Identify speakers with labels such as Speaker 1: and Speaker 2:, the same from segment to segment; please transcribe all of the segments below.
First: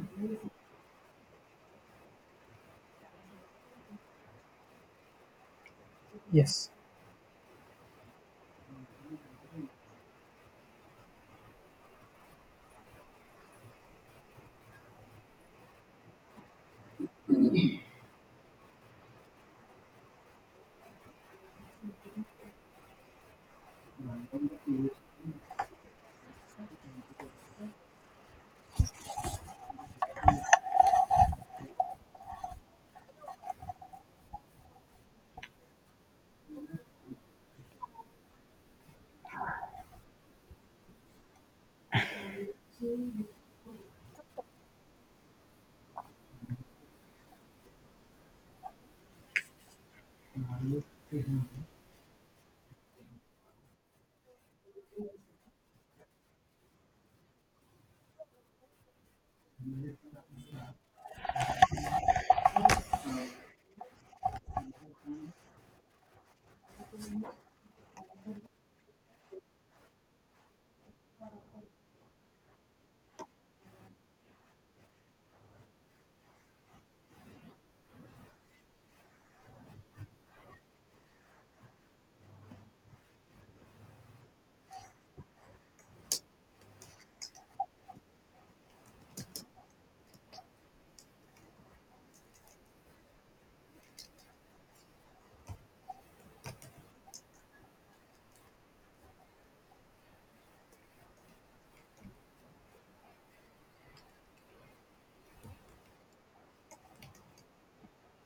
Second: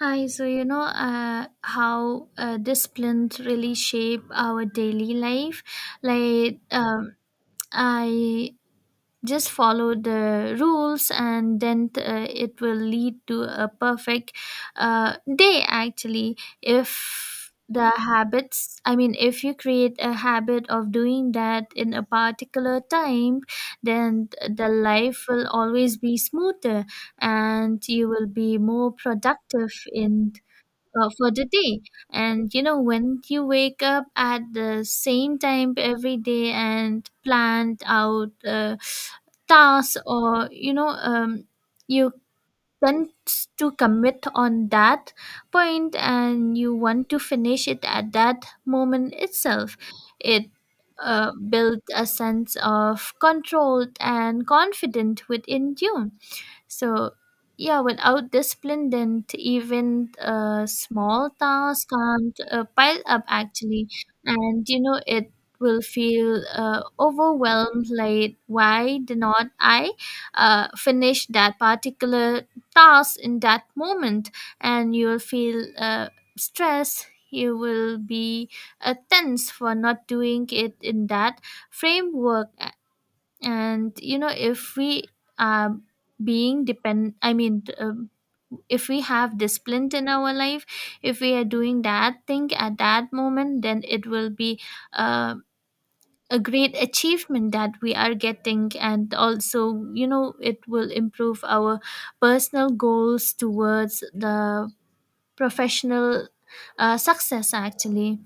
Speaker 1: Hi, how discipline really shape our daily life. Like
Speaker 2: Yes,
Speaker 1: um, I just follow the rules, and then it will lead to a perfect day. Actually, if the habits, I mean, if you create a habit of doing that in a particular time, then the life will always be smoother, and you will be more productive in for the day. And you know, when you wake up at the same time every day and plan out tasks you tend to commit on that point and you want to finish it at that moment itself. It built a sense of control and confidence within you so, yeah, without discipline, then even small tasks can't pile up actually. And, you know, it will feel overwhelmed like, why did not I finish that particular task in that moment? And you'll feel stress. You will be tense for not doing it in that framework. And you know if we are being depend I mean if we have discipline in our life, if we are doing that thing at that moment, then it will be uh, a great achievement that we are getting. And also you know it will improve our personal goals towards the professional success actually.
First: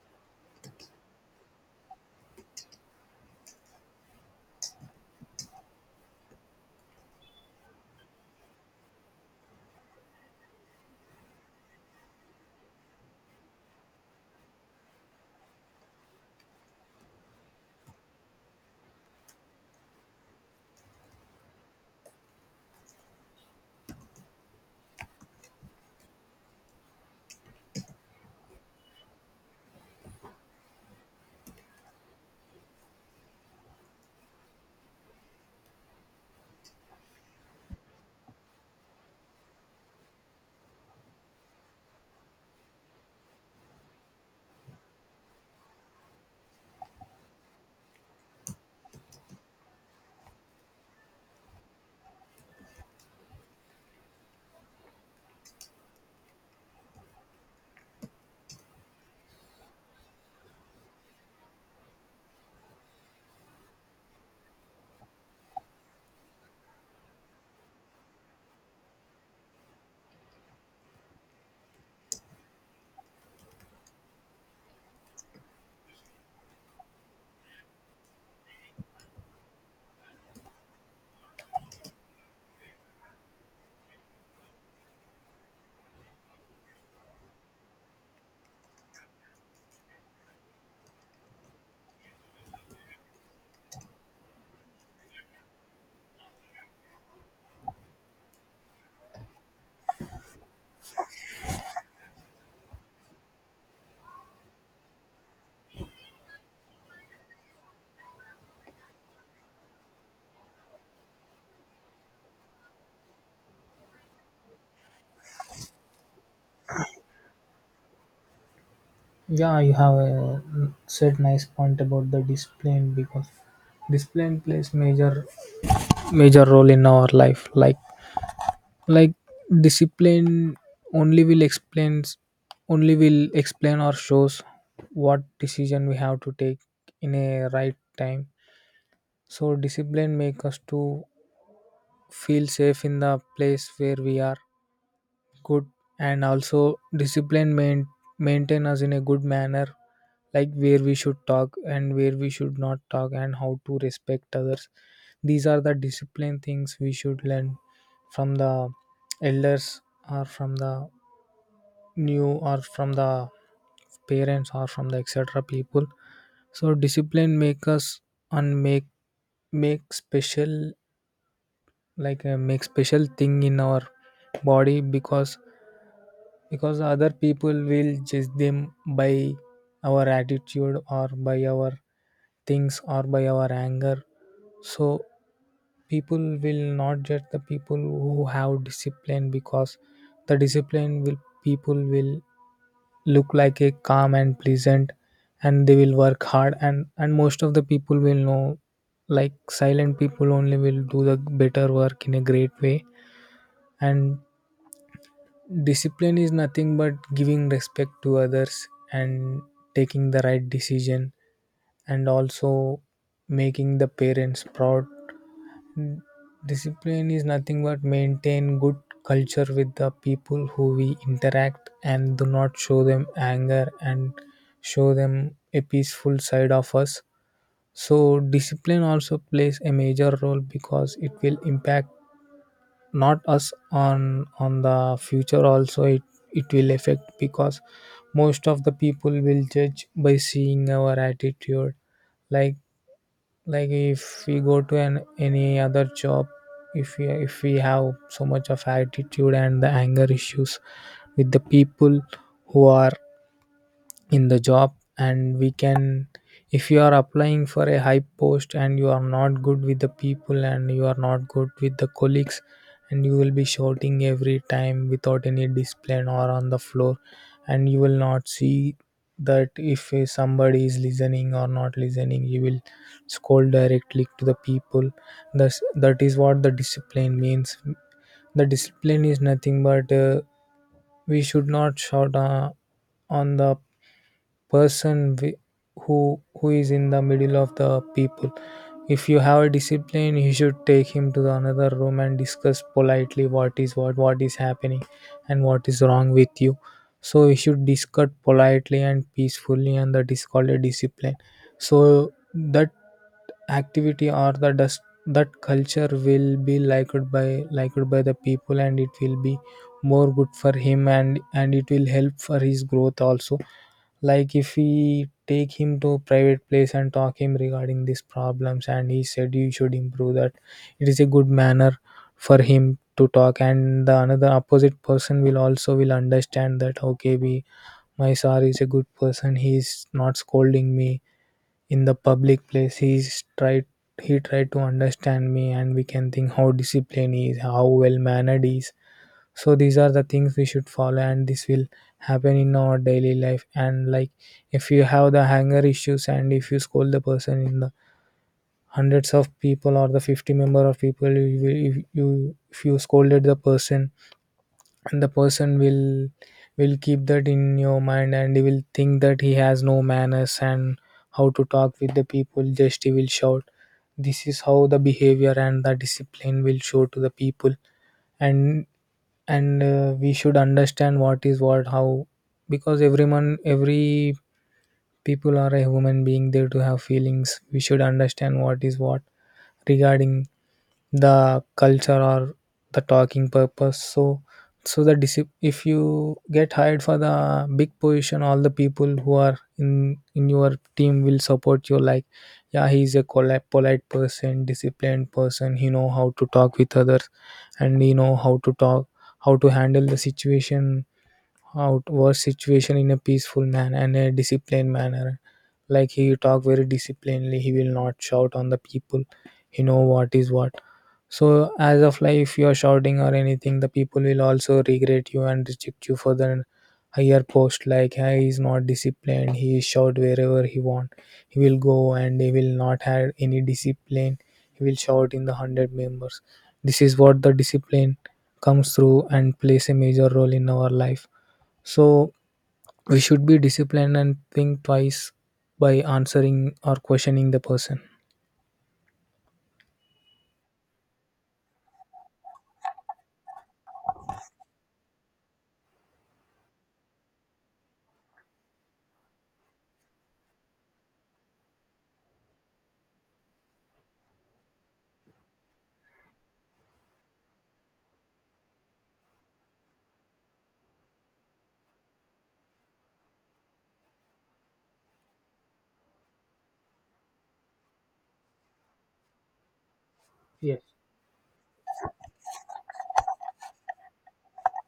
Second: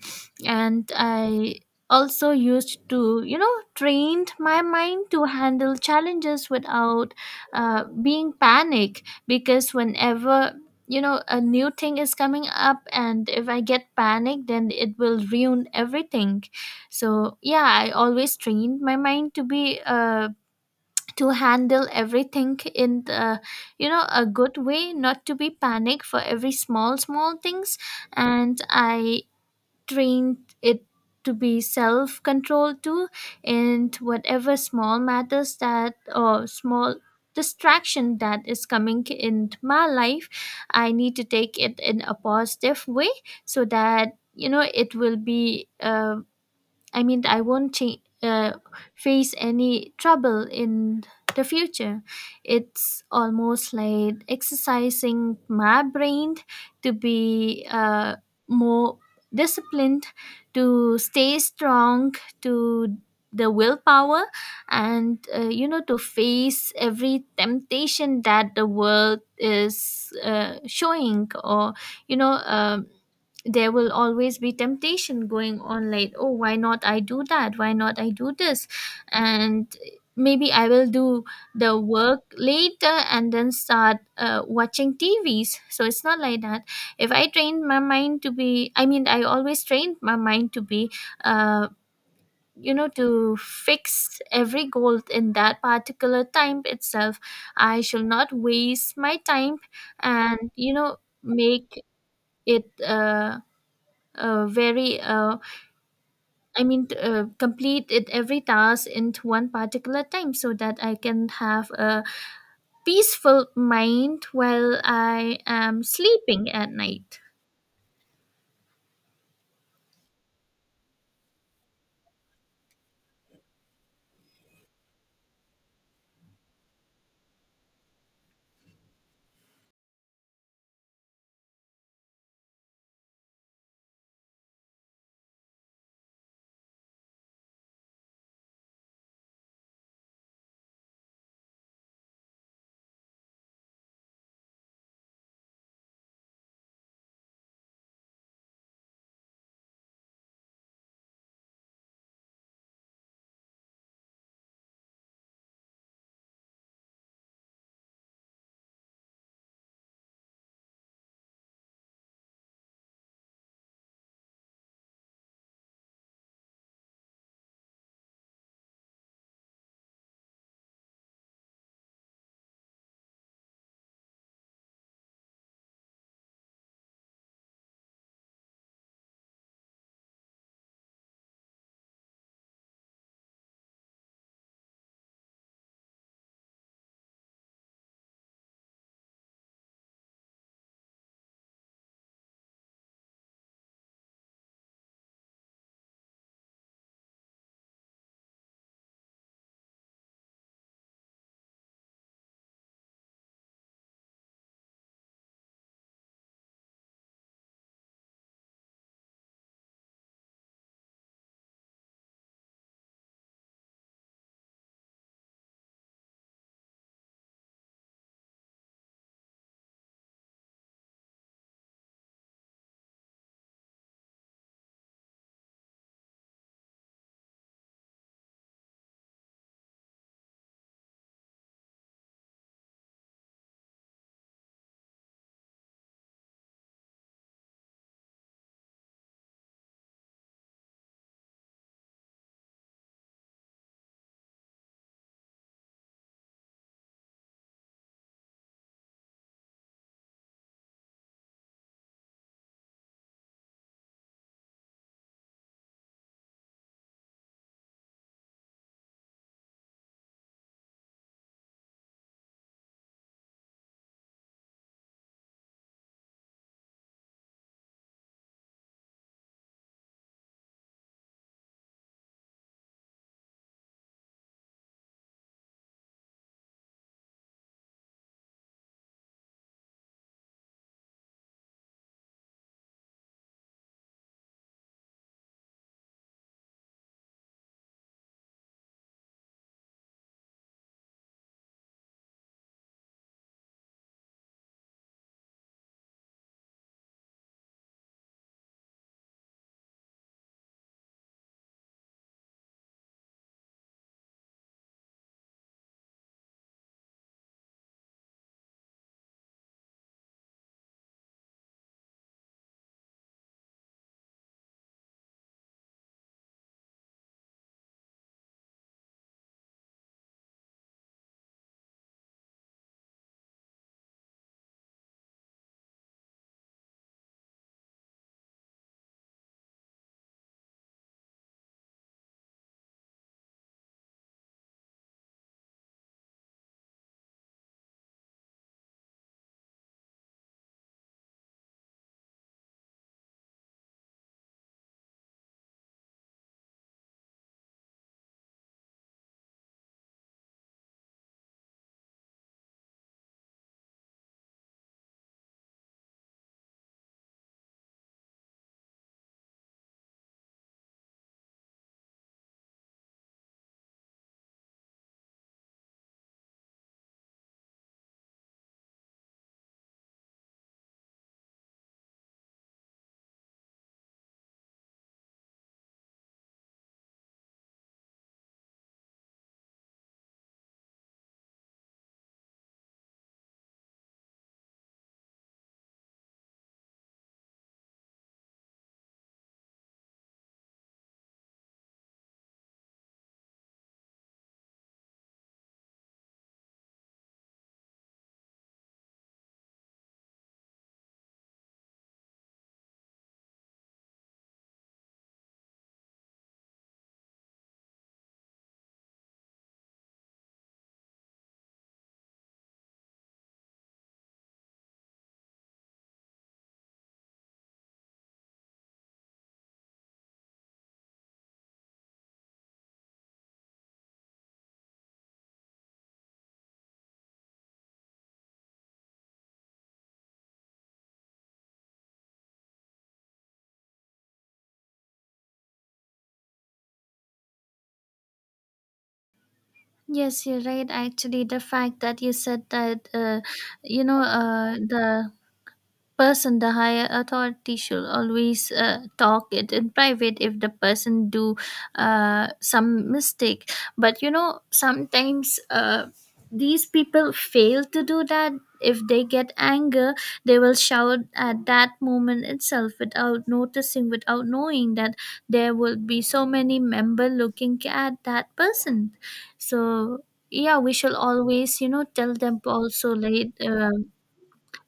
Speaker 1: And I also used to trained my mind to handle challenges without being panic, because whenever you know a new thing is coming up and if I get panic then it will ruin everything. So yeah, I always trained my mind to be to handle everything in the, you know, a good way, not to be panic for every small small things. And I trained it to be self control too. And whatever small matters that or small distraction that is coming in my life, I need to take it in a positive way so that you know it will be I won't face any trouble in the future. It's almost like exercising my brain to be more disciplined, to stay strong, to the willpower, and to face every temptation that the world is showing, or you know. Um, there will always be temptation going on like, oh, why not I do that, why not I do this, and maybe I will do the work later and then start watching tvs. So it's not like that. If I trained my mind to be, I always trained my mind to be uh, to fix every goal in that particular time itself. I shall not waste my time and you know make it very I mean t- complete it every task into one particular time so that I can have a peaceful mind while I am sleeping at night.
Speaker 2: yeah, you have a said nice point about the discipline because discipline plays major role in our life. Like discipline only will explains only will explain or shows what decision we have to take in a right time. So discipline make us to feel safe in the place where we are good, and also maintain us in a good manner, like where we should talk and where we should not talk and how to respect others. These are the discipline things we should learn from the elders or from the new or from the parents or from the etc people. So discipline make us and make special, like make special thing in our body, because other people will judge them by our attitude or by our things or by our anger. So people will not judge the people who have discipline, because the discipline will people will look like a calm and pleasant, and they will work hard, and most of the people will know like silent people only will do the better work in a great way. And discipline is nothing but giving respect to others and taking the right decision, and also making the parents proud. Discipline is nothing but maintain good culture with the people who we interact, and do not show them anger and show them a peaceful side of us. So discipline also plays a major role, because it will impact not us on the future also. It will affect, because most of the people will judge by seeing our attitude. Like like if we go to an any other job, if we have so much of attitude and the anger issues with the people who are in the job, and we can, if you are applying for a high post and you are not good with the people and you are not good with the colleagues, and you will be shouting every time without any discipline or on the floor, and you will not see that if somebody is listening or not listening, you will scold directly to the people. Thus, that is what the discipline means. The discipline is nothing but we should not shout on the person wi- who who is in the middle of the people. If you have a discipline, you should take him to the another room and discuss politely what is what is happening and what is wrong with you. So you should discuss politely and peacefully, and that is called a discipline. So that activity or the dust that culture will be liked by the people, and it will be more good for him, and it will help for his growth also. Like if we take him to a private place and talk him regarding these problems and he said you should improve that, it is a good manner for him to talk. And the another opposite person will also will understand that, okay, we, my sir is a good person, he is not scolding me in the public place. He tried to understand me, and we can think how disciplined he is, how well mannered he is. So these are the things we should follow, and this will happen in our daily life. And like if you have the hanger issues and if you scold the person in the hundreds of people or the 50 member of people, you will, if you scolded the person, and the person will keep that in your mind, and he will think that he has no manners, and how to talk with the people, just he will shout. This is how the behavior and the discipline will show to the people. And we should understand what is what, how, because every people are a human being, there to have feelings. We should understand what is what regarding the culture or the talking purpose. So if you get hired for the big position, all the people who are in your team will support you, like, yeah, polite person, disciplined person, he know how to talk with others, and he know how to talk, how to handle the situation, outward situation in a peaceful manner and a disciplined manner. Like he talk very disciplinedly, he will not shout on the people. He know what is what. So as of, like, if you are shouting or anything, the people will also regret you and reject you for the higher post. Like, "Hey, he is not disciplined, he shout wherever he want. He will go and he will not have any discipline. He will shout in the hundred members." This is what the discipline comes through and plays a major role in our life. So we should be disciplined and think twice by answering or questioning the person.
Speaker 1: Yes, you're right, actually. The fact that you said that you know the person, the higher authority, should always talk it in private if the person do some mistake. But you know sometimes these people fail to do that. If they get anger, they will shout at that moment itself without noticing, without knowing that there will be so many member looking at that person. So yeah, we
Speaker 2: Yes.
Speaker 1: shall always you know tell them also like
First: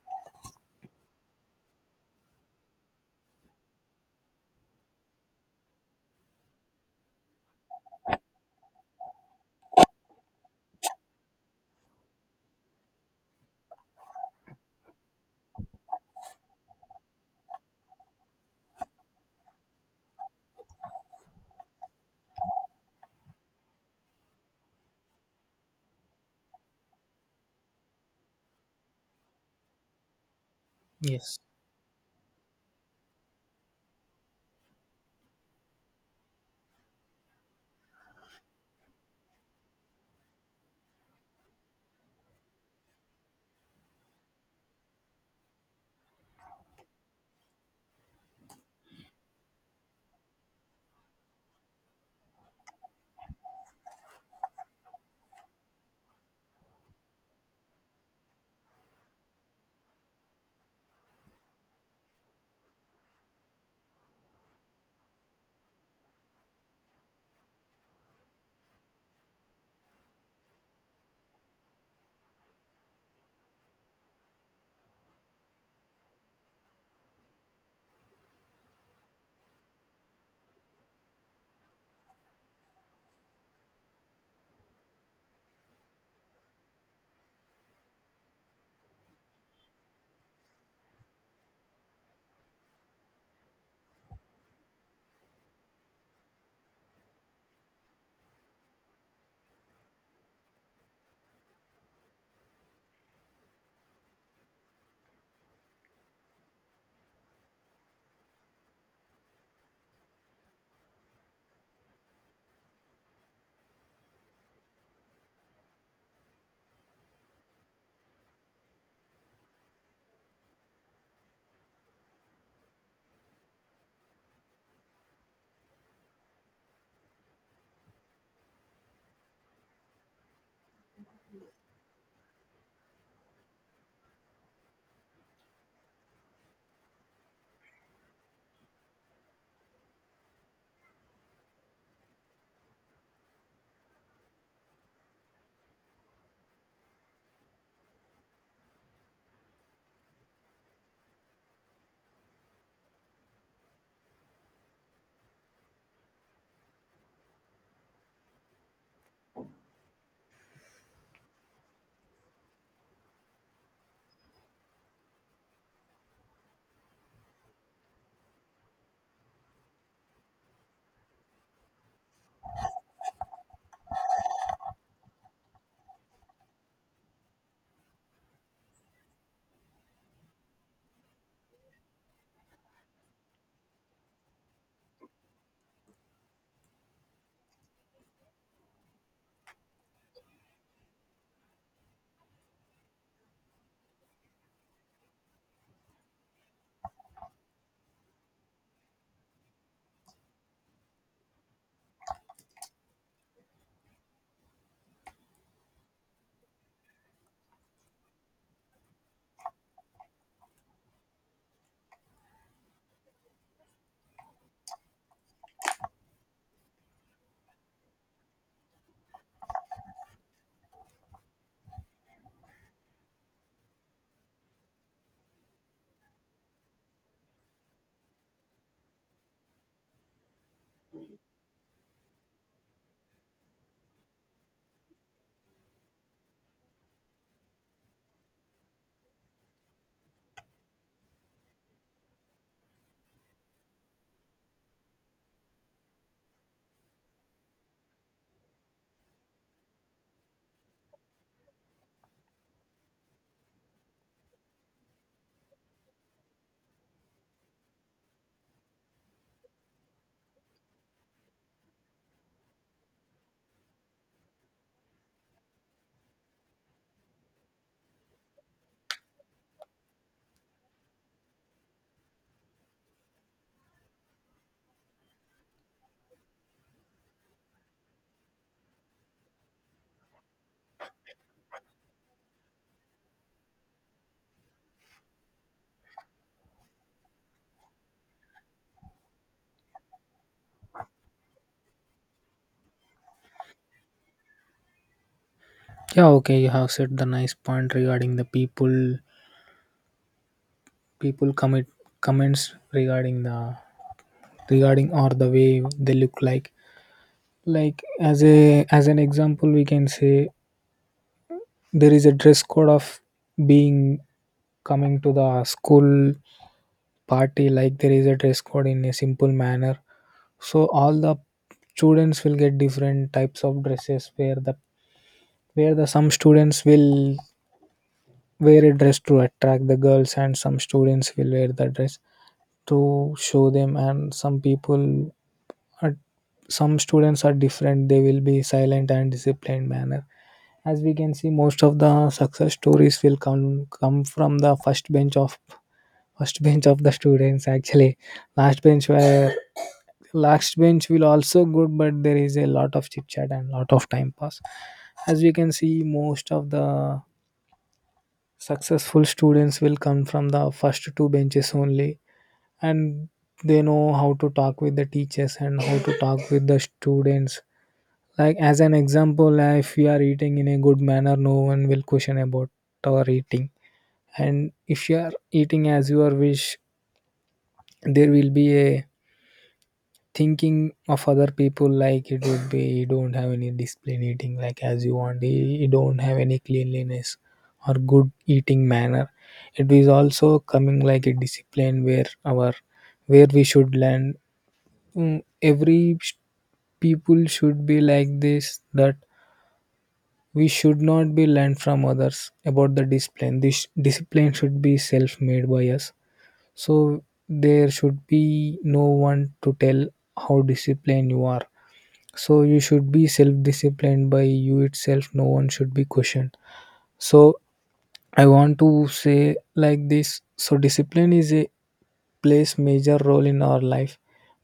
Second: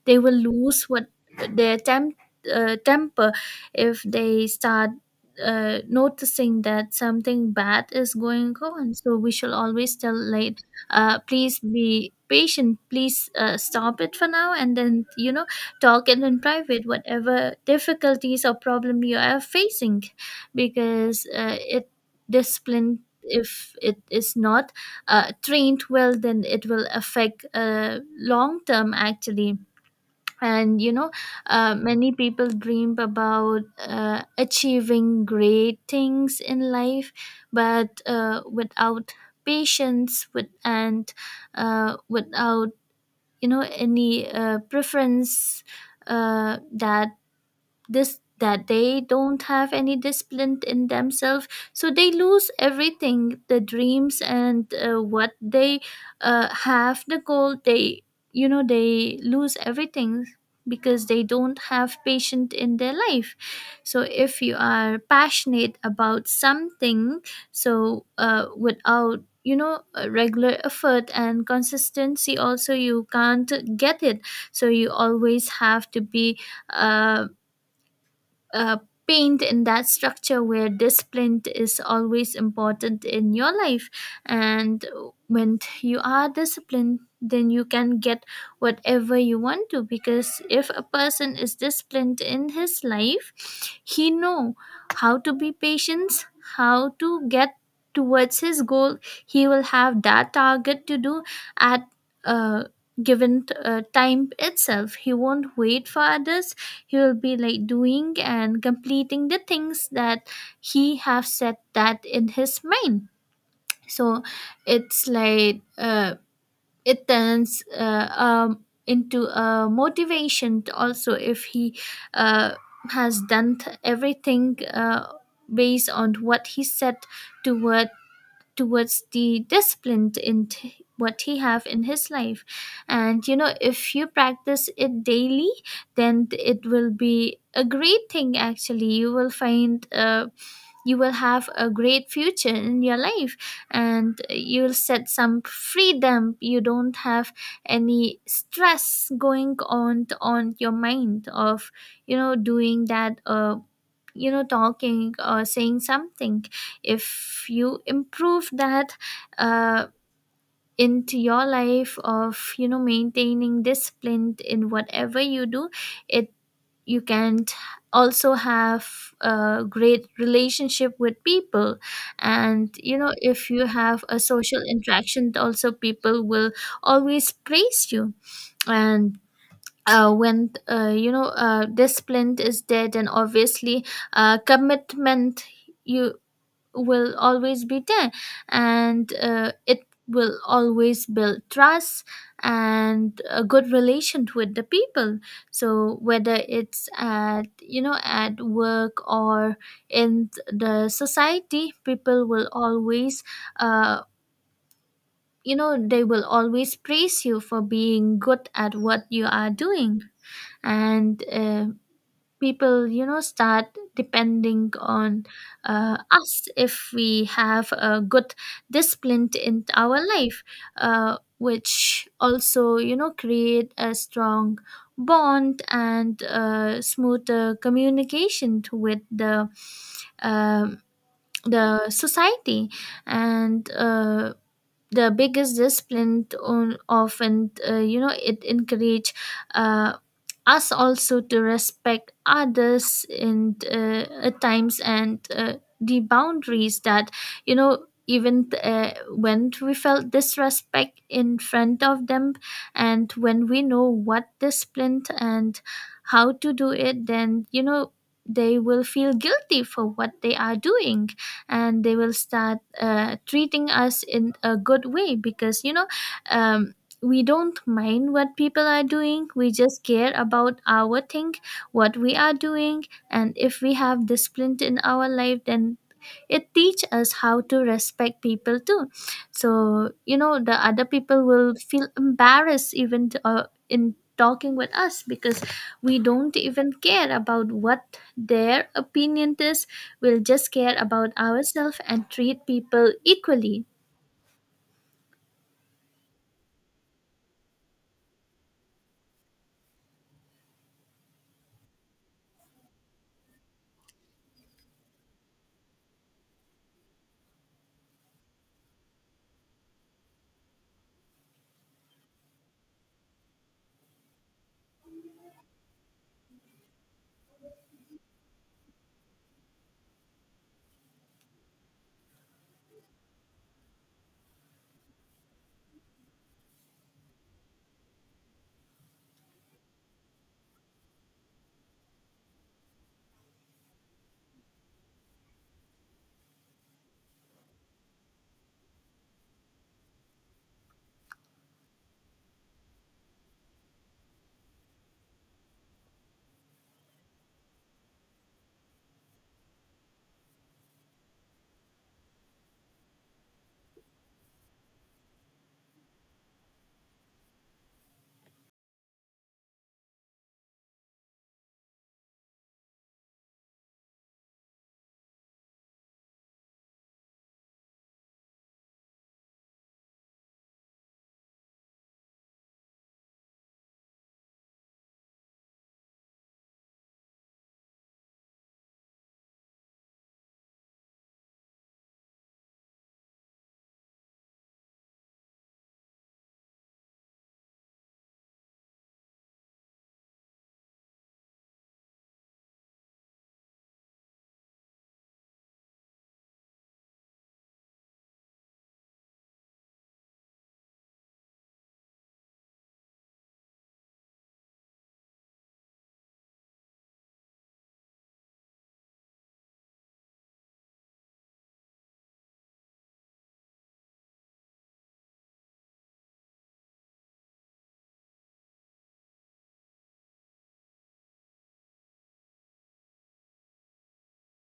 Speaker 1: they will lose what their temper if they start noticing that something bad is going on. So we shall always tell like, please be patient, please stop it for now, and then you know talk it in private whatever difficulties or problem you are facing. Because it discipline, if it is not trained well, then it will affect long term actually. And you know
Speaker 2: Yes.
Speaker 1: many people dream about achieving great things in life, but without patience with and without you know any preference uh, that that they don't have any discipline in themselves, so they lose everything, the dreams and what they have, the goal. They you know they lose everything because they don't have patience in their life. So if you are passionate about something, so without you know a regular effort and consistency also, you can't get it. So you always have to be uh, uh, paint in that structure where discipline is always important in your life. And when you are disciplined, then you can get whatever you want to. Because if a person is disciplined in his life, he know how to be patient, how to get towards his goal. He will have that target to do at a given time itself. He won't wait for others. He will be like doing and completing the things that he have set that in his mind. So it's like it turns into a motivation to also, if he uh, has done everything based on what he set toward towards the discipline in what he have in his life. And you know if you practice it daily, then it will be a great thing actually. You will find you will have a great future in your life, and you'll set some freedom. You don't have any stress going on your mind of you know doing that talking or saying something. If you improve that uh, into your life of you know maintaining discipline in whatever you do, it you can also have a great relationship with people. And you know if you have a social interaction also, people will always praise you. And when you know discipline is there, then obviously commitment you will always be there. And it will always build trust and a good relation with the people. So whether it's at you know at work or in the society, people will always uh, you know they will always praise you for being good at what you are doing. And people you know start depending on us if we have a good discipline in our life, which also you know create a strong bond and smoother communication with um the society. And the biggest discipline on often you know it encourage uh, us also to respect others and at times and the boundaries that you know even when we felt disrespect in front of them. And when we know what discipline and how to do it, then you know they will feel guilty for what they are doing. And they will start treating us in a good way, because you know um, we don't mind what people are doing, we just care about our thing, what we are doing. And if we have discipline in our life, then it teach us how to respect people too. So you know the other people will feel embarrassed even to, in talking with us, because we don't even care about what their opinion is. We'll just care about ourselves and treat people equally.
Speaker 2: Yeah, okay, you have said the nice point regarding the people people commit comments regarding the regarding or the way they look like. Like, as a as an example, we can say there is a dress code of being coming to the school party, like there is a dress code in a simple manner. So all the students will get different types of dresses, where the some students will wear a dress to attract the girls, and some students will wear the dress to show them, and are some students are different, they will be silent and disciplined manner. As we can see, most of the success stories will come from the first bench of the students. Actually, last bench were, last bench will also good, but there is a lot of chit chat and lot of time pass. As we can see, most of the successful students will come from the first two benches only, and they know how to talk with the teachers and how to talk with the students. Like, as an example, if we are eating in a good manner, no one will question about our eating. And if you are eating as your wish, there will be a thinking of other people, like it would be you don't have any discipline, eating like as you want, you don't have any cleanliness or good eating manner. It is also coming like a discipline where our where we should learn, mm, people should be like this, that we should not be learned from others about the discipline. This discipline should be self made by us. So there should be no one to tell how disciplined you are. So you should be self disciplined by you itself, no one should be questioned. So I want to say like this. So discipline is a plays major role in our life.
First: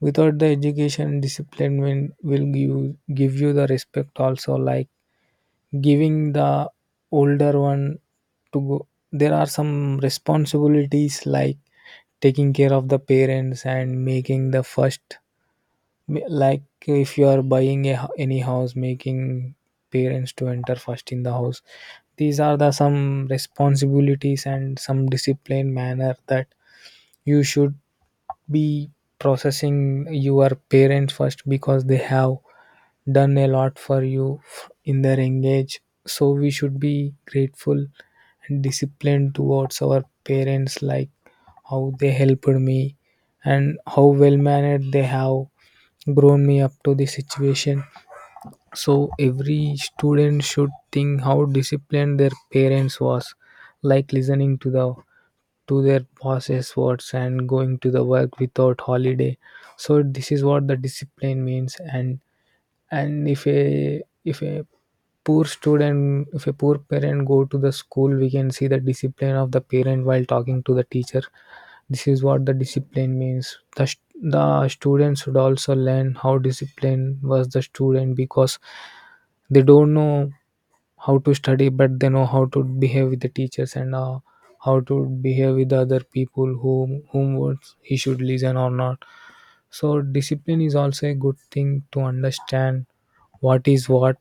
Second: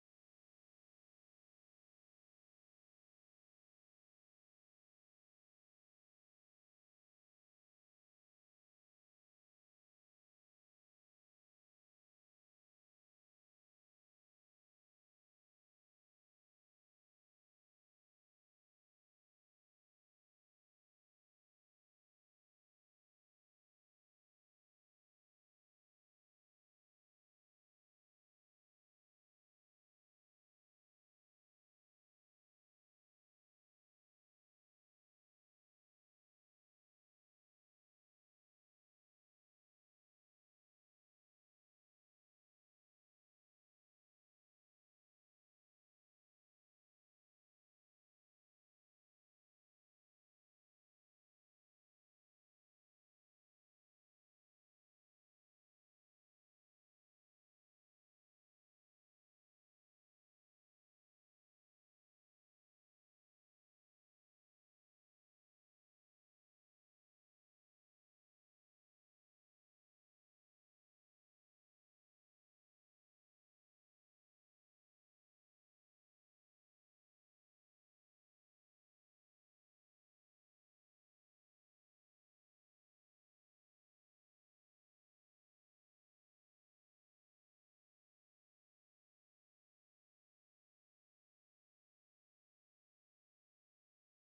Speaker 2: Without the education, discipline will give you the respect also, like giving the older one to go. There are some responsibilities like taking care of the parents and making the first, like if you are buying a, any house, making parents to enter first in the house. These are the some responsibilities and some discipline manner that you should be processing your parents first, because they have done a lot for you in their engage. So we should be grateful and disciplined towards our parents, like how they helped me and how well mannered they have grown me up to the situation. So every student should think how disciplined their parents was, like listening to the to their boss's words and going to the work without holiday. So this is what the discipline means. And if a poor student, if a poor parent go to the school, we can see the discipline of the parent while talking to the teacher. This is what the discipline means. The, the students should also learn how disciplined was the student, because they don't know how to study, but they know how to behave with the teachers and how to behave with the other people, whom words he should listen or not. So discipline is also a good thing to understand what is what,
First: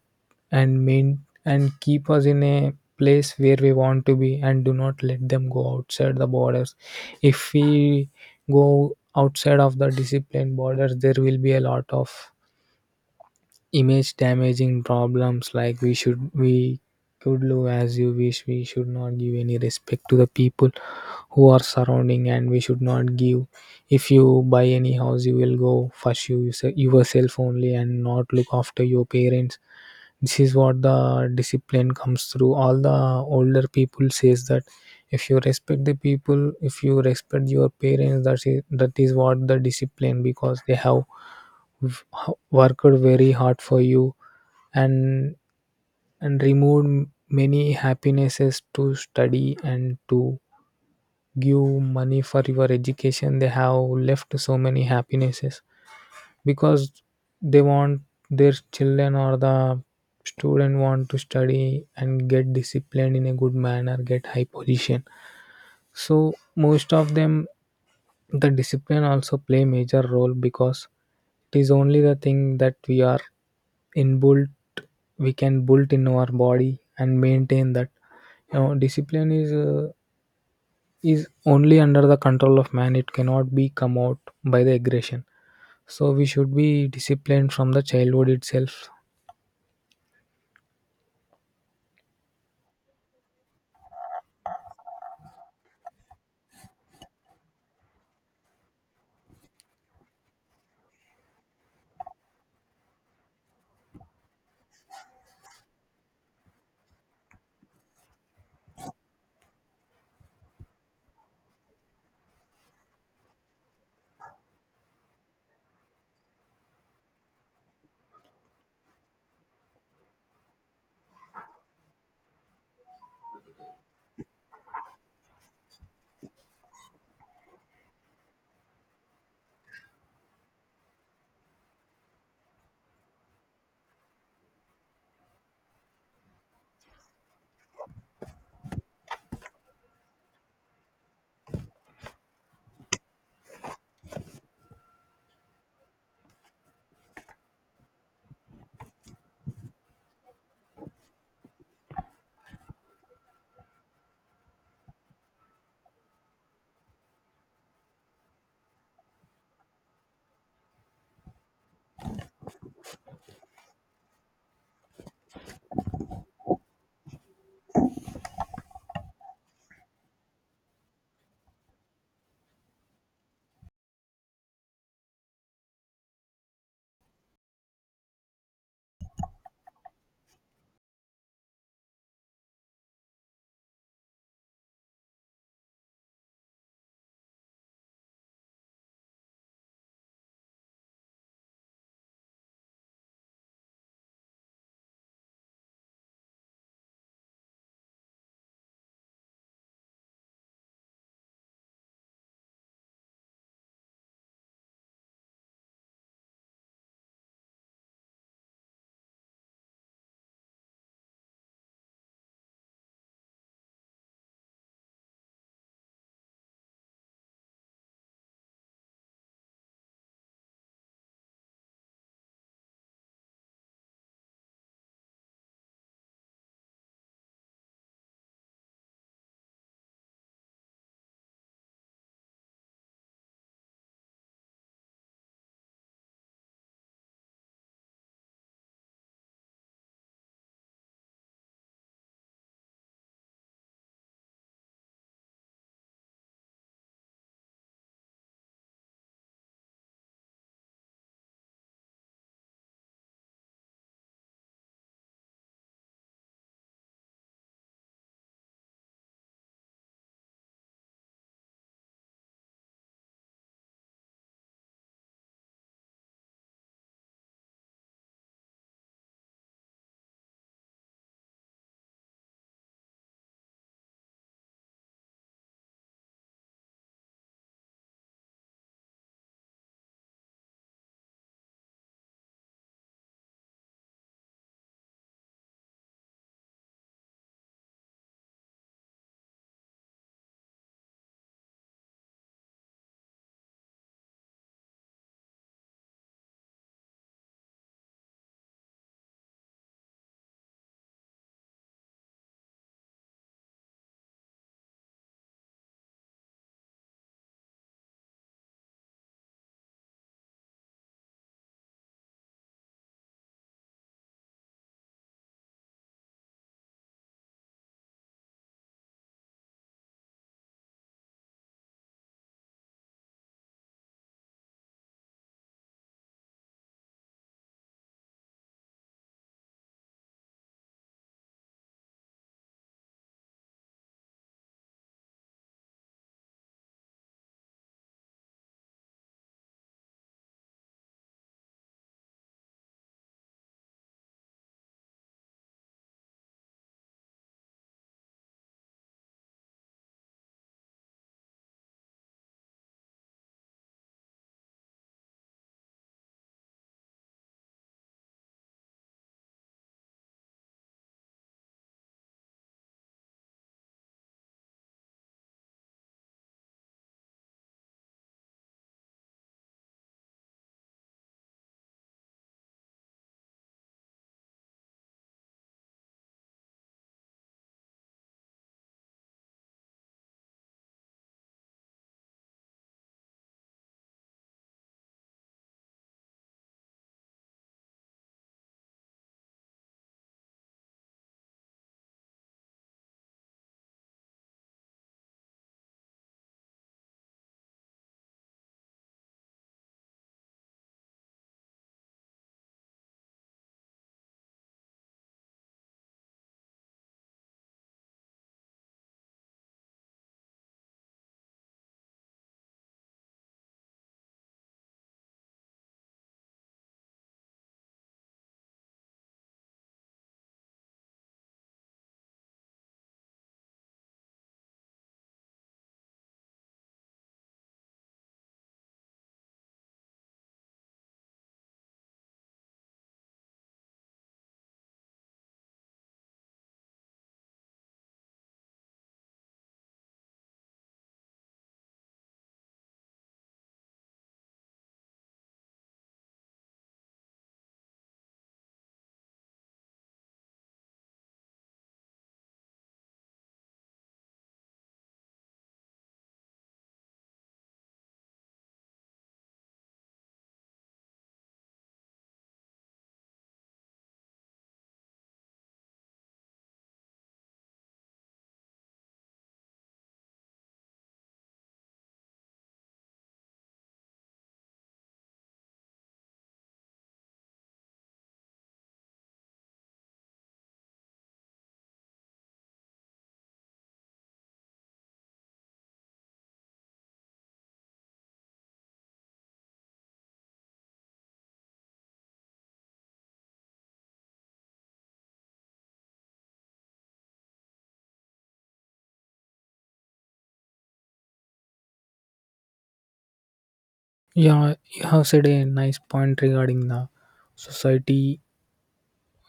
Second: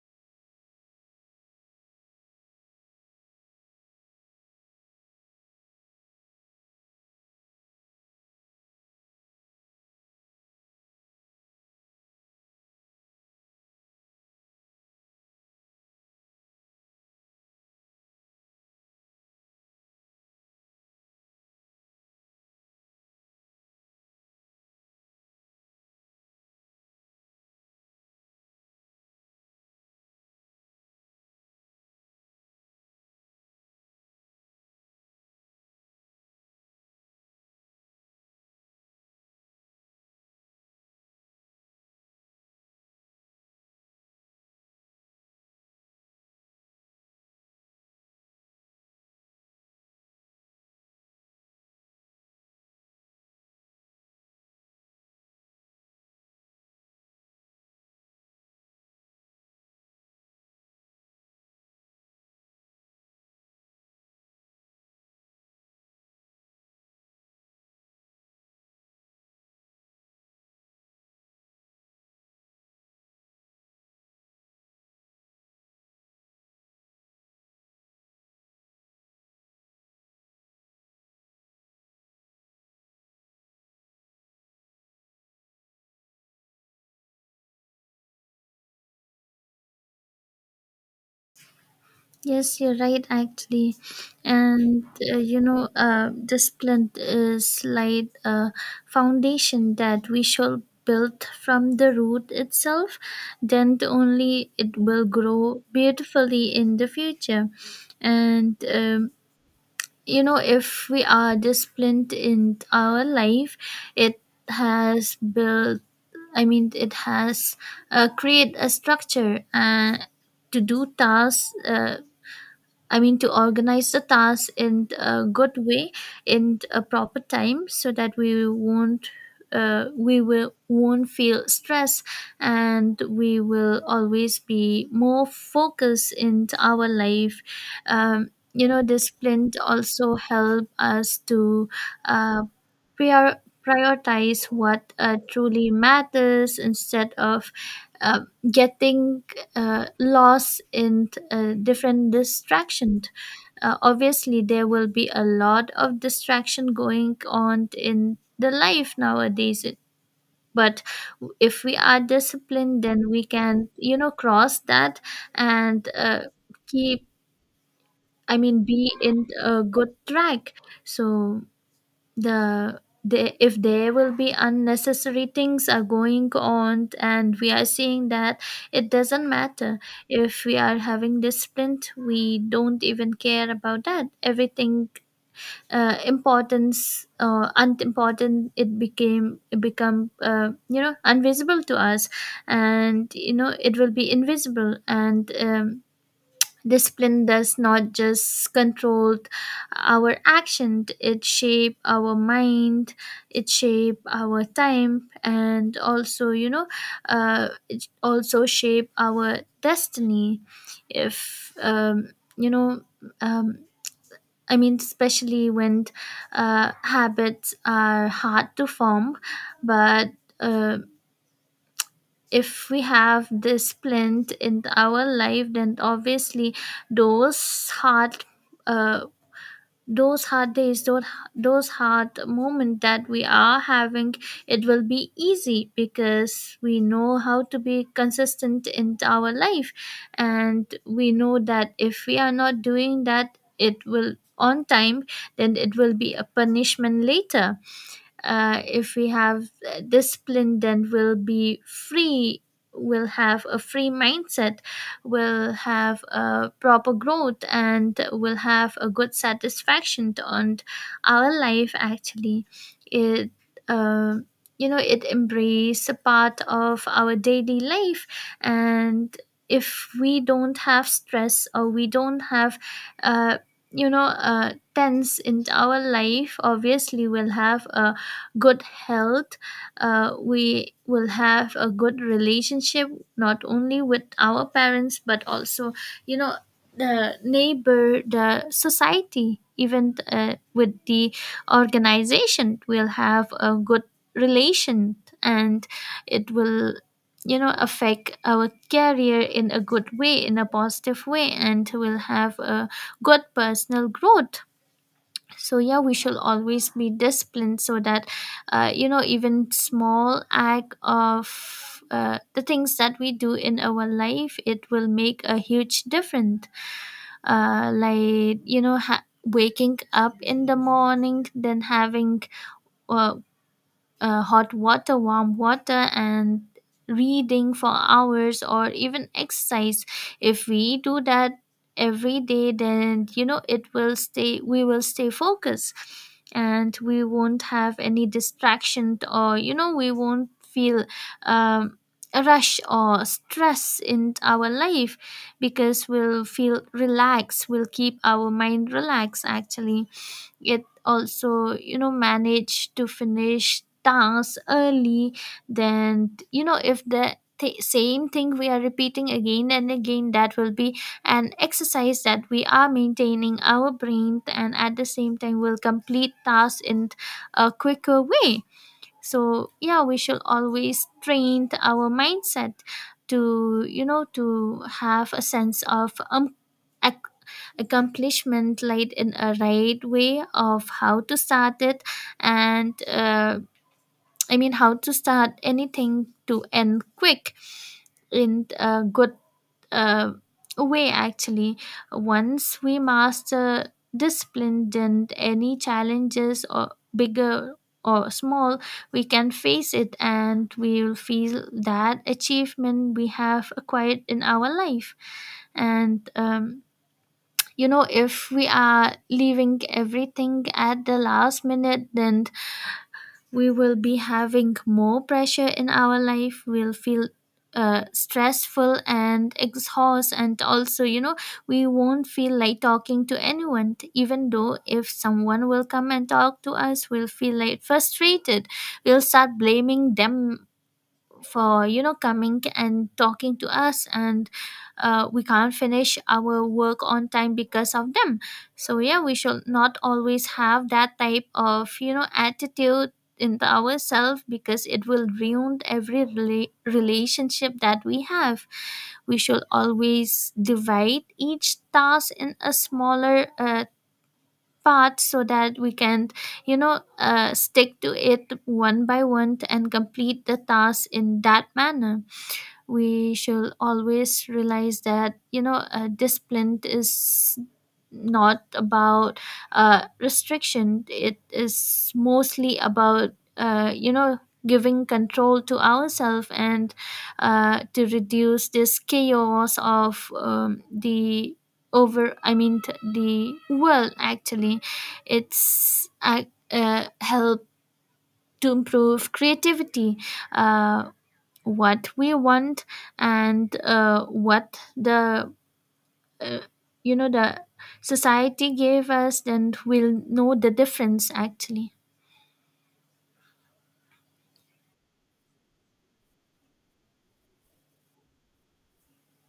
Speaker 2: and mean, and keep us in a place where we want to be and do not let them go outside the borders. If we go outside of the discipline borders, there will be a lot of image damaging problems, like we should, we could do as you wish, we should not give any respect to the people who are surrounding, and we should not give, if you buy any house, you will go first you yourself only and not look after your parents. This is what the discipline comes through. All the older people says that if you respect the people, if you respect your parents, that is what the discipline, because they have worked very hard for you and removed many happinesses to study and to give money for your education. They have left so many happinesses because they want their children or the student want to study and get disciplined in a good manner, get high position. So most of them, the discipline also play major role, because it is only the thing that we are inbuilt, we can build in our body and maintain that. You know discipline is is only under the control of man, it cannot be come out by the aggression. So we should be disciplined from the childhood itself.
Speaker 1: Yes, you're right, actually. And discipline is like a foundation that we shall build from the root itself, then only it will grow beautifully in the future. And you know if we are disciplined in our life, it has built I mean it has create a structure to do tasks I mean, to organize the tasks in a good way, in a proper time, so that we won't. We will won't feel stress, and we will always be more focused in our life. um, you know discipline also help us to uh, prioritize what truly matters, instead of uh, getting loss in different distractions. Obviously, there will be a lot of distraction going on in the life nowadays. But if we are disciplined, then we can, you know, cross that and keep. I mean, be in a good track. So the if there will be unnecessary things are going on and we are seeing that, it doesn't matter. If we are having this sprint, we don't even care about that. Everything importance unimportant, it became it become you know invisible to us. And you know it will be invisible. And Discipline does not just control our action, it shape our mind, it shape our time, and also, you know, it also shape our destiny. If, you know, um, especially when habits are hard to form, but uh, if we have this plant in our life, then obviously those hard uh, those hard days, those hard moments that we are having, it will be easy because we know how to be consistent in our life, and we know that if we are not doing that it will on time, then it will be a punishment later. If we have discipline, then we'll be free. We'll have a free mindset, we'll have a proper growth, and we'll have a good satisfaction on our life actually. It uh, you know, it embrace a part of our daily life. And if we don't have stress or we don't have uh, tense in our life, obviously we'll have a good health. We will have a good relationship not only with our parents, but also, you know, the neighbor, the society, even with the organization, we'll have a good relation. And it will, you know, affect our career in a good way, in a positive way, and we will have a good personal growth. So, yeah, we should always be disciplined so that, you know, even small act of the things that we do in our life, it will make a huge difference. Like, you know, waking up in the morning, then having uh, hot water, warm water, and reading for hours or even exercise. If we do that every day, then you know it will stay, we will stay focused, and we won't have any distraction, or you know we won't feel um, a rush or stress in our life, because we'll feel relaxed, we'll keep our mind relaxed actually. It also, you know, manage to finish tasks early. Then, you know, if the same thing we are repeating again and again, that will be an exercise that we are maintaining our brain, and at the same time will complete tasks in a quicker way. So, yeah, we should always train our mindset to, you know, to have a sense of accomplishment laid in a right way of how to start it. And I mean, how to start anything to end quick in a good uh, way actually. Once we master discipline, then any challenges, or bigger or small, we can face it, and we will feel that achievement we have acquired in our life. And you know, if we are leaving everything at the last minute, then we will be having more pressure in our life. We'll feel stressful and exhaust, and also, you know, we won't feel like talking to anyone. Even though if someone will come and talk to us, we'll feel like frustrated. We'll start blaming them for, you know, coming and talking to us, and we can't finish our work on time because of them. So, yeah, we should not always have that type of, you know, attitude in ourselves, because it will ruin every relationship that we have. We should always divide each task in a smaller part so that we can, you know, stick to it one by one and complete the task in that manner. We should always realize that, you know, discipline is not about restriction. It is mostly about, uh, giving control to ourselves, and to reduce this chaos of the over I mean t- the world actually. It's help to improve creativity, uh, what we want, and what the uh, you know the society gave us. Then we'll know the difference actually.
Speaker 2: Yeah, you have said a nice point regarding the society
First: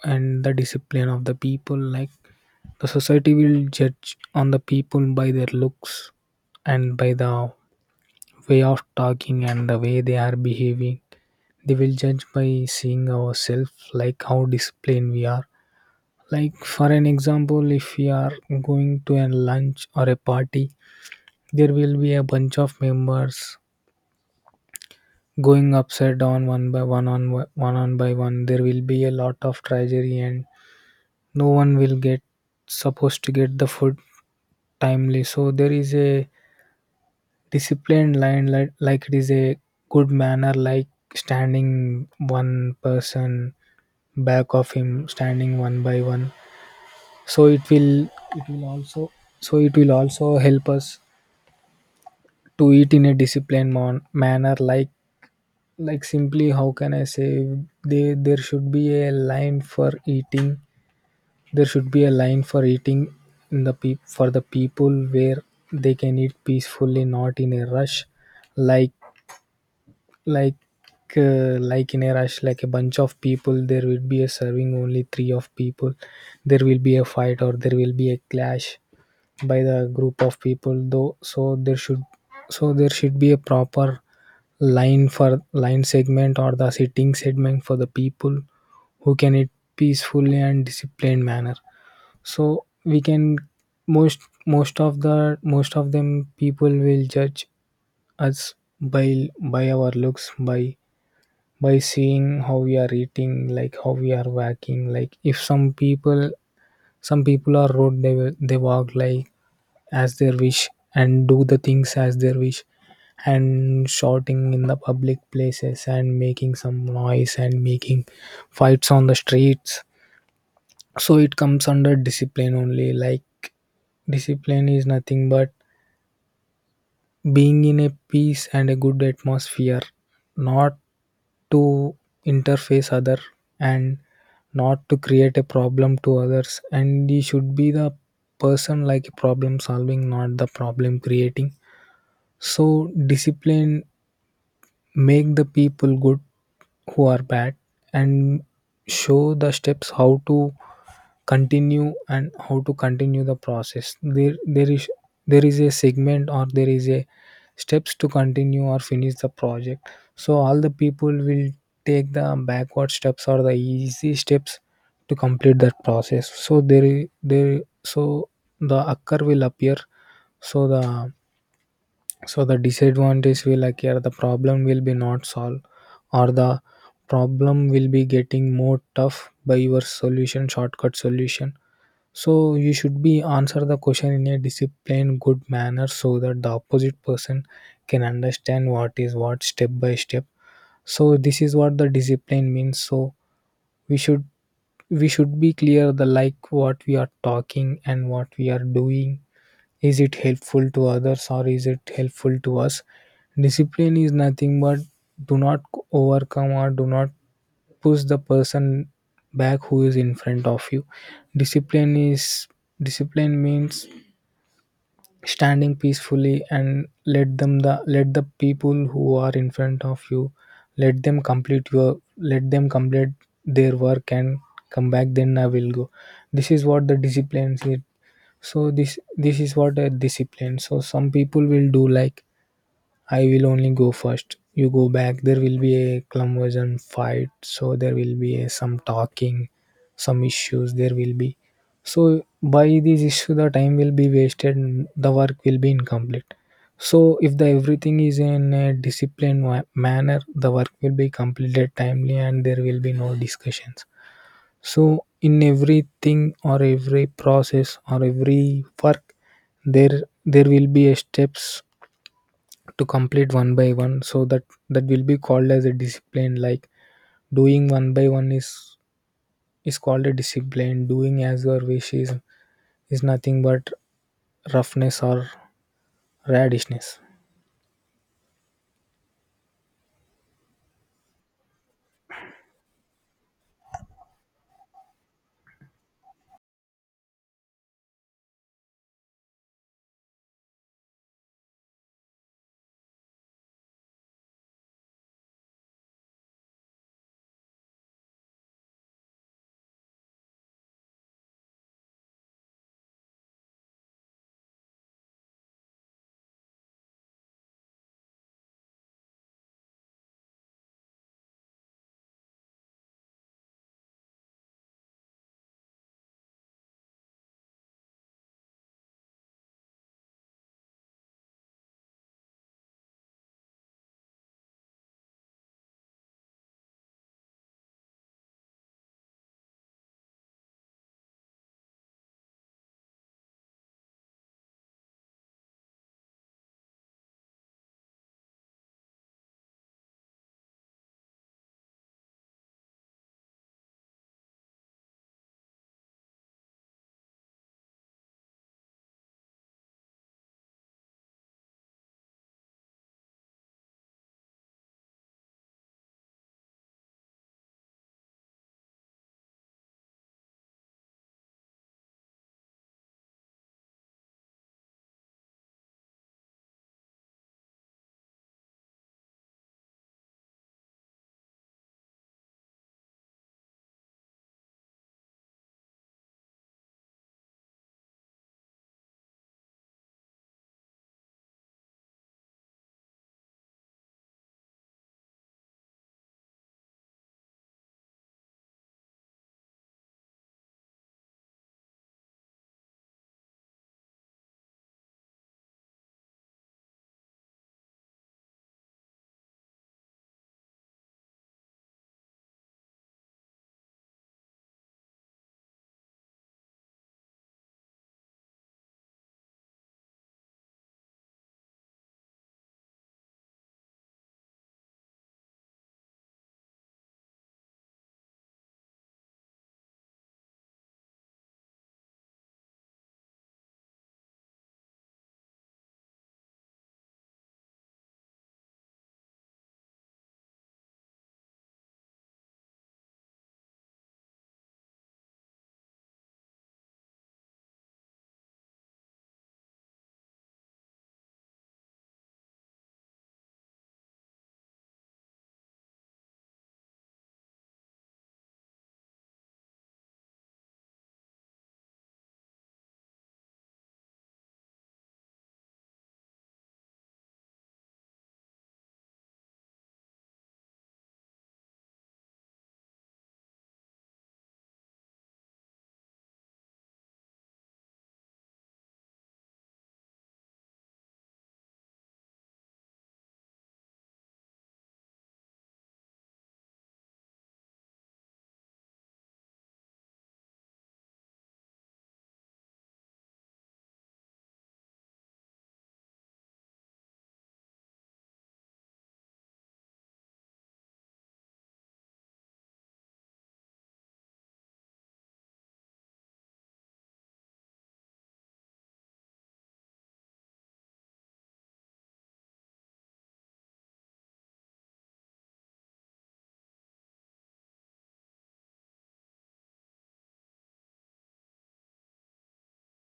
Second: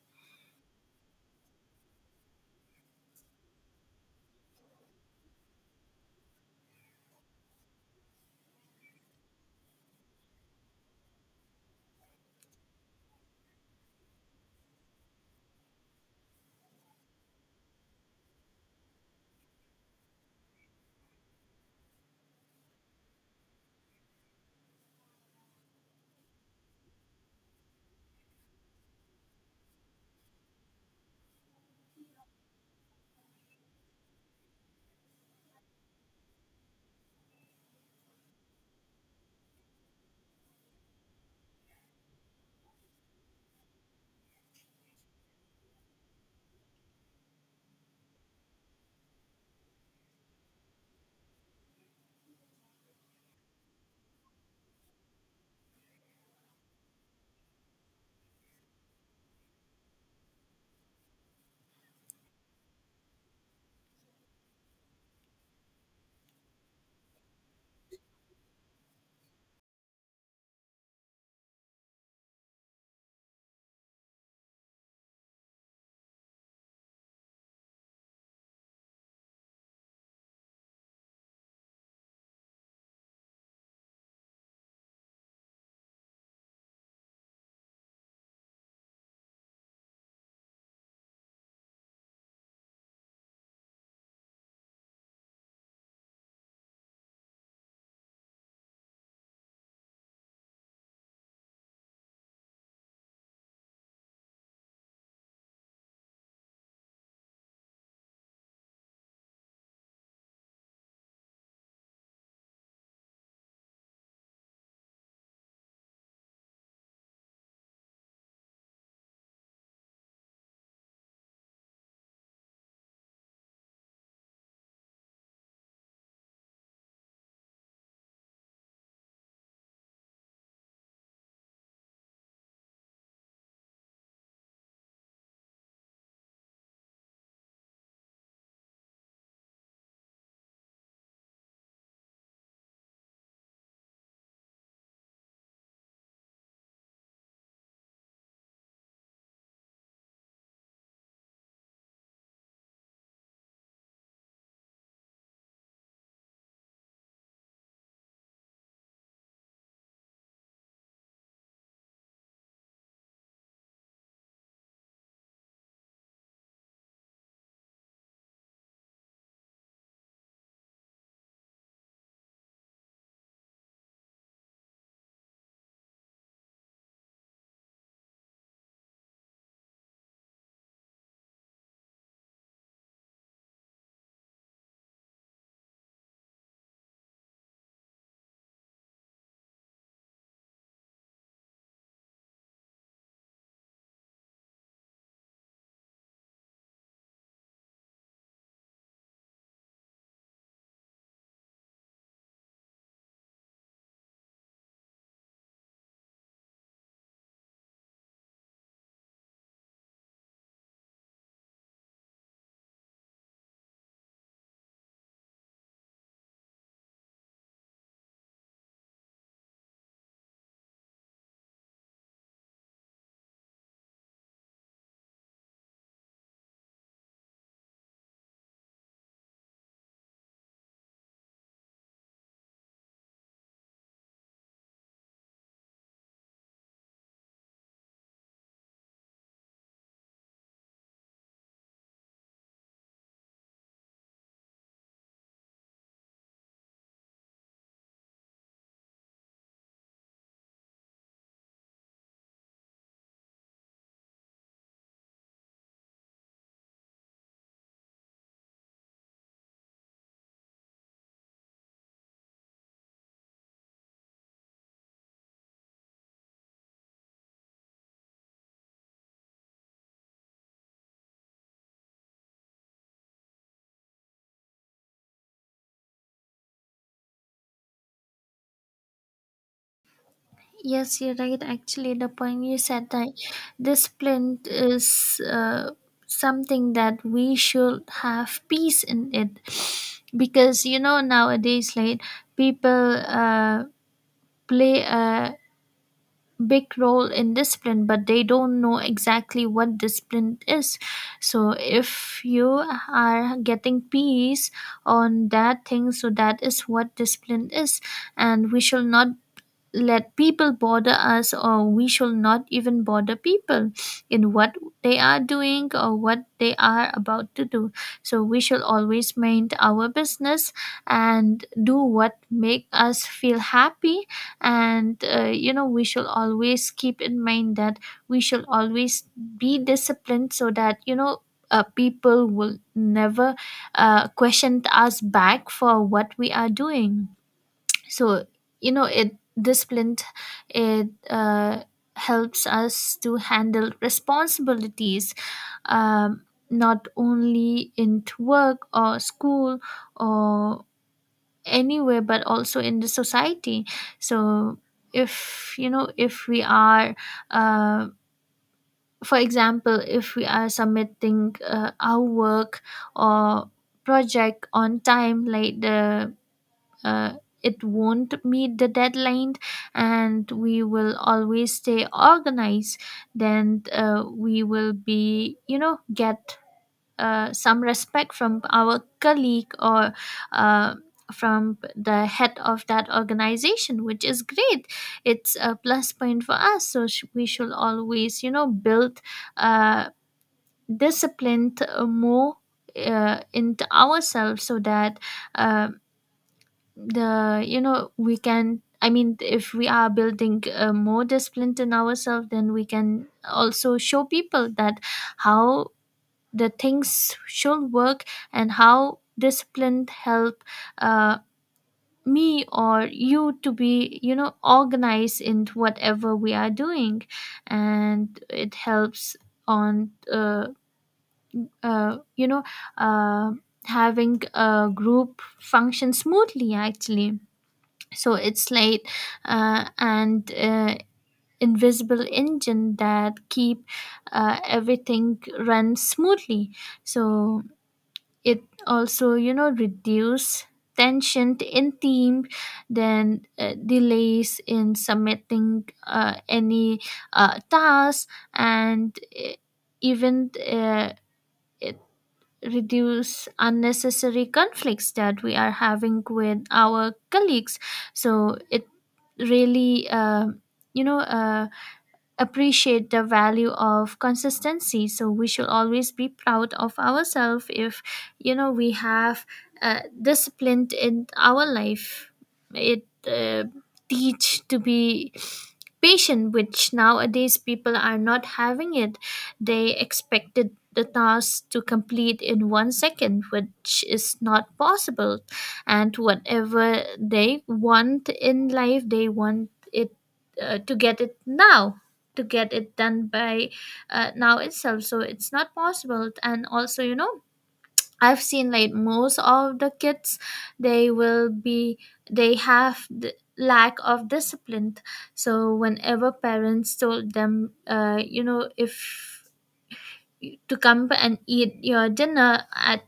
Speaker 2: and the discipline of the people. Like the society will judge on the people by their looks and by the way of talking and the way they are behaving. They will judge by seeing ourselves, like how disciplined we are. Like for an example, if we are going to a lunch or a party, there will be a bunch of members going upside down one by one on one on by one, there will be a lot of tragedy and no one will get supposed to get the food timely. So there is a disciplined line, like it is a good manner, like standing one person, back of him standing one by one. So it will also, so it will also help us to eat in a disciplined manner. Like simply how can I say, they there should be a line for eating, there should be a line for eating in the peop for the people where they can eat peacefully, not in a rush. Like like uh, like in a rush, like a bunch of people, there will be a serving only three of people, there will be a fight or there will be a clash by the group of people though. So there should be a proper line segment or the sitting segment for the people who can eat peacefully and disciplined manner. So we can, most most of the most of them people will judge us by our looks, by seeing how we are eating, like how we are walking. Like if some people, some people are rude, they walk like as their wish and do the things as their wish, and shouting in the public places and making some noise and making fights on the streets. So it comes under discipline only. Like discipline is nothing but being in a peace and a good atmosphere, not to interface other, and not to create a problem to others, and you should be the person like a problem solving, not the problem creating. So discipline make the people good who are bad, and show the steps how to continue, and how to continue the process. There is a segment, or there is a steps to continue or finish the project. So all the people will take the backward steps or the easy steps to complete that process. So the occur will appear, so the, so the disadvantage will occur, the problem will be not solved, or the problem will be getting more tough by your solution, shortcut solution. So you should be answer the question in a disciplined good manner, so that the opposite person can understand what is what, step by step. So this is what the discipline means. So we should, we should be clear the like what we are talking and what we are doing. Is it helpful to others, or is it helpful to us? Discipline is nothing but do not overcome or do not push the person back who is in front of you. Discipline is, discipline means standing peacefully and let them, the let the people who are in front of you, let them complete your, let them complete their work and come back, then I will go. This is what the discipline is. So this is what a discipline. So some people will do like, I will only go first. You go back. There will be a conversion fight. So there will be a, some talking, some issues. There will be. So by this issue, the time will be wasted, and the work will be incomplete. So if the everything is in a disciplined manner, the work will be completed timely, and there will be no discussions. So in everything, or every process or every work, there will be a steps to complete one by one, so that that will be called as a discipline. Like doing one by one is called a discipline. Doing as your wish is nothing but roughness or radishness.
Speaker 1: Yes, you're right actually. The point you said that discipline is something that we should have peace in it, because, you know, nowadays, like, people play a big role in discipline, but they don't know exactly what discipline is. So if you are getting peace on that thing, so that is what discipline is. And we shall not let people bother us, or we shall not even bother people in what they are doing or what they are about to do. So we shall always mind our business and do what make us feel happy. And you know, we shall always keep in mind that we shall always be disciplined, so that, you know, people will never question us back for what we are doing. So, you know, it helps us to handle responsibilities, um, not only into work or school or anywhere, but also in the society. So, if you know, if we are uh, for example, if we are submitting our work or project on time, like the uh, it won't meet the deadline, and we will always stay organized, then we will be, you know, get some respect from our colleague, or uh, from the head of that organization, which is great. It's a plus point for us. So we should always, you know, build uh, discipline more into ourselves, so that um the you know we can, I mean, if we are building more discipline in ourselves, then we can also show people that how the things should work, and how discipline help uh, me or you to be, you know, organized in whatever we are doing. And it helps on uh, you know uh, having a group function smoothly actually. So it's light, and invisible engine that keep everything run smoothly. So it also, you know, reduce tension in team, then delays in submitting any task, and even reduce unnecessary conflicts that we are having with our colleagues. So it really, you know uh, appreciate the value of consistency. So we should always be proud of ourselves if, you know, we have disciplined in our life. It teach to be patient, which nowadays people are not having it. They expected the task to complete in 1 second, which is not possible. And whatever they want in life, they want it to get it now, to get it done by now itself, so it's not possible. And also, you know, I've seen, like, most of the kids, they will be they have the lack of discipline. So whenever parents told them, you know, if to come and eat your dinner at,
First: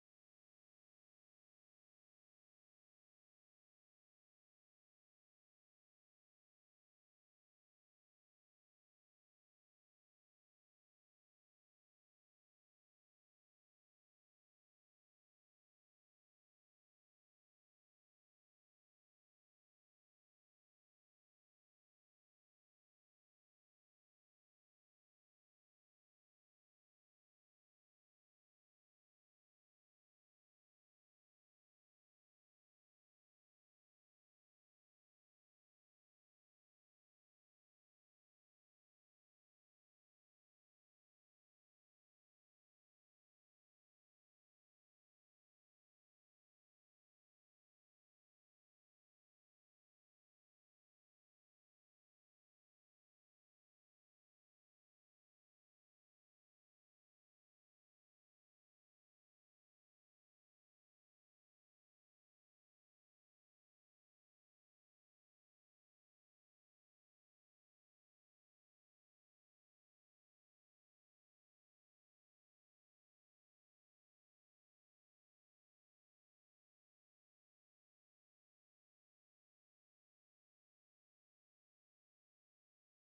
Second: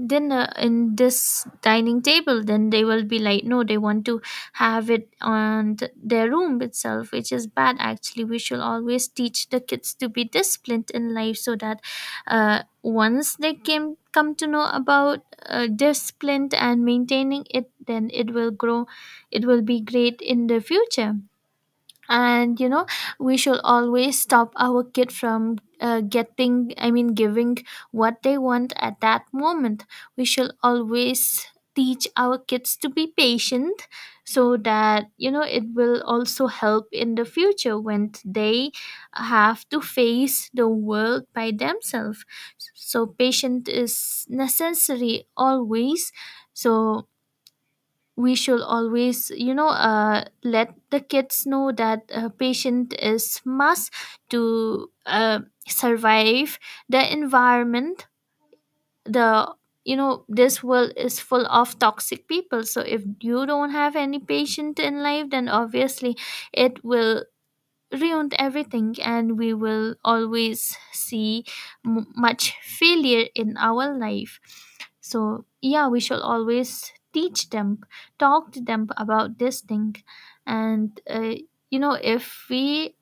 Speaker 1: then in this dining table, then they will be like, no, they want to have it on their room itself, which is bad actually. We should always teach the kids to be disciplined in life, so that once they came come to know about discipline and maintaining it, then it will grow. It will be great in the future. And, you know, we should always stop our kid from getting I mean giving what they want at that moment. We should always teach our kids to be patient, so that, you know, it will also help in the future when they have to face the world by themselves. So patience is necessary always. So we should always, you know, let the kids know that patient is must to survive the environment, the you know, this world is full of toxic people. So if you don't have any patient in life, then obviously it will ruined everything, and we will always see much failure in our life. So, yeah, we shall always teach them, talk to them about this thing. And you know, if we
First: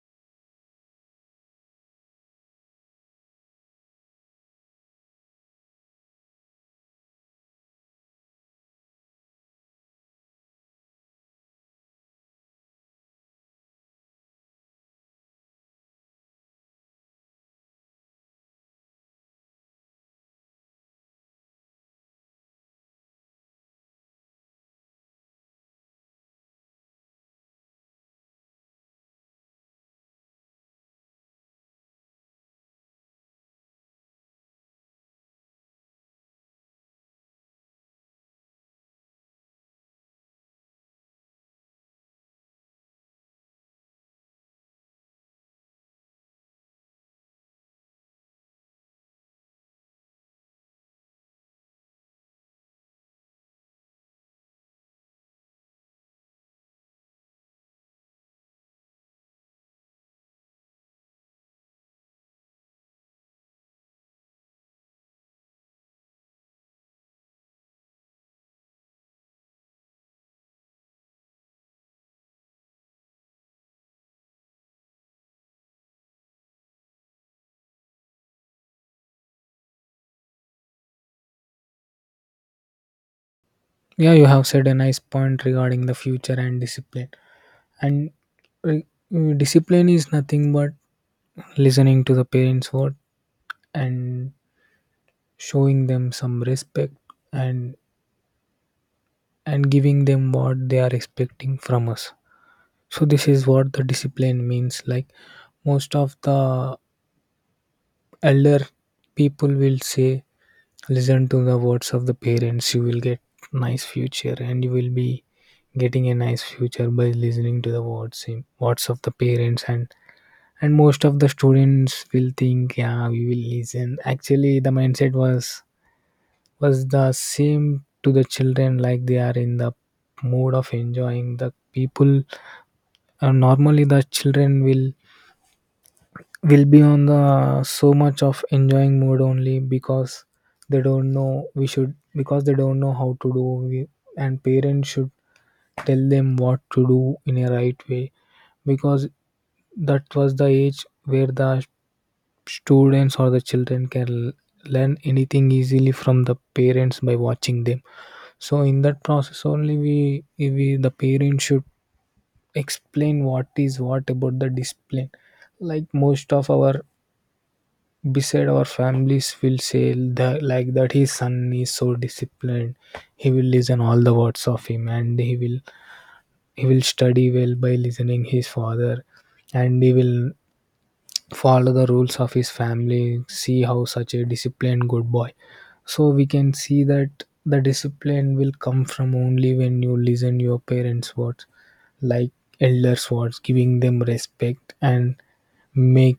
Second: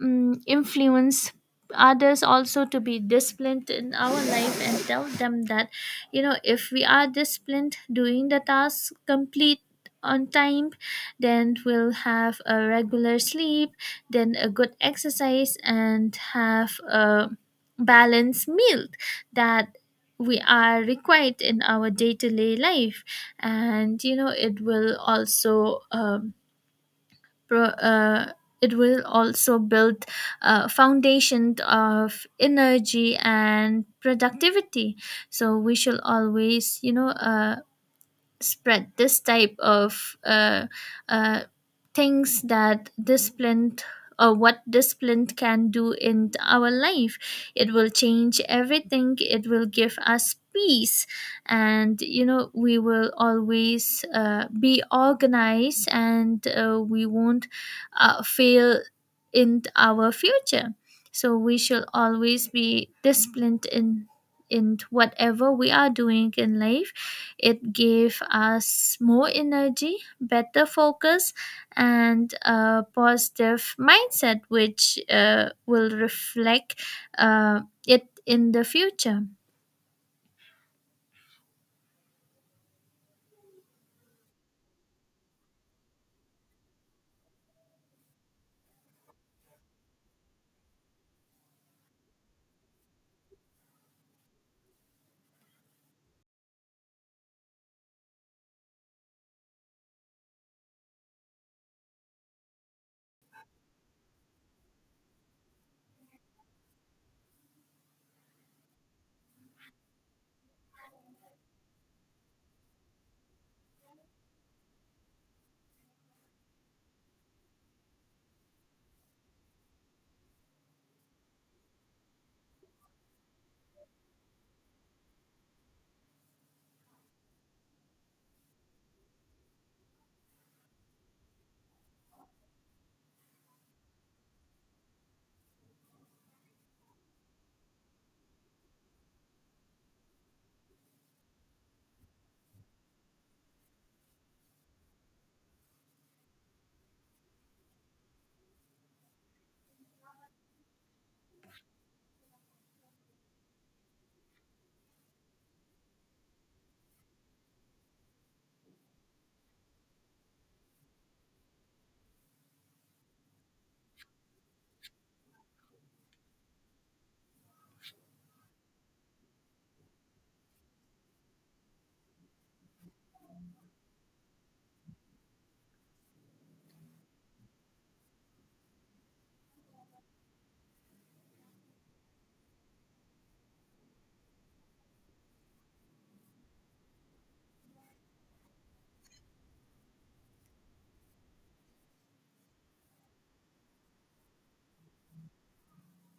Speaker 1: influence others also to be disciplined in our life, and tell them that, you know, if we are disciplined, doing the task complete on time, then we'll have a regular sleep, then a good exercise, and have a balanced meal that we are required in our day-to-day life. And, you know, it will also pro, uh, it will also build a foundation of energy and productivity. So we should always, you know, spread this type of uh, things that discipline or what discipline can do in our life. It will change everything. It will give us peace. And, you know, we will always, be organized, and we won't fail in our future. So we should always be disciplined in whatever we are doing in life. It gave us more energy, better focus, and a positive mindset, which will reflect uh, it in the future.
Speaker 2: Yeah, you have said a nice point regarding the future and discipline. And uh, discipline is nothing but listening to the parents word and showing them some respect, and and giving them what they are expecting from us. So this is what the discipline means. Like most of the elder people will say, listen to the words of the parents, you will get nice future, and you will be getting a nice future by listening to the words, words of the parents. And most of the students will think, yeah, we will listen. Actually the mindset was the same to the children, like they are in the mood of enjoying the people. Normally the children will be on the so much of enjoying mood only, because they don't know, we should, because they don't know how to do. We, and parents should tell them what to do in a right way, because that was the age where the students or the children can learn anything easily from the parents by watching them. So in that process only, we the parents should explain what is what about the discipline. Like most of our beside our families will say that, like that his son is so disciplined, he will listen all the words of him, and he will study well by listening his father, and he will follow the rules of his family. See how such a disciplined good boy. So we can see that the discipline will come from only when you listen your parents words, like elders words, giving them respect and make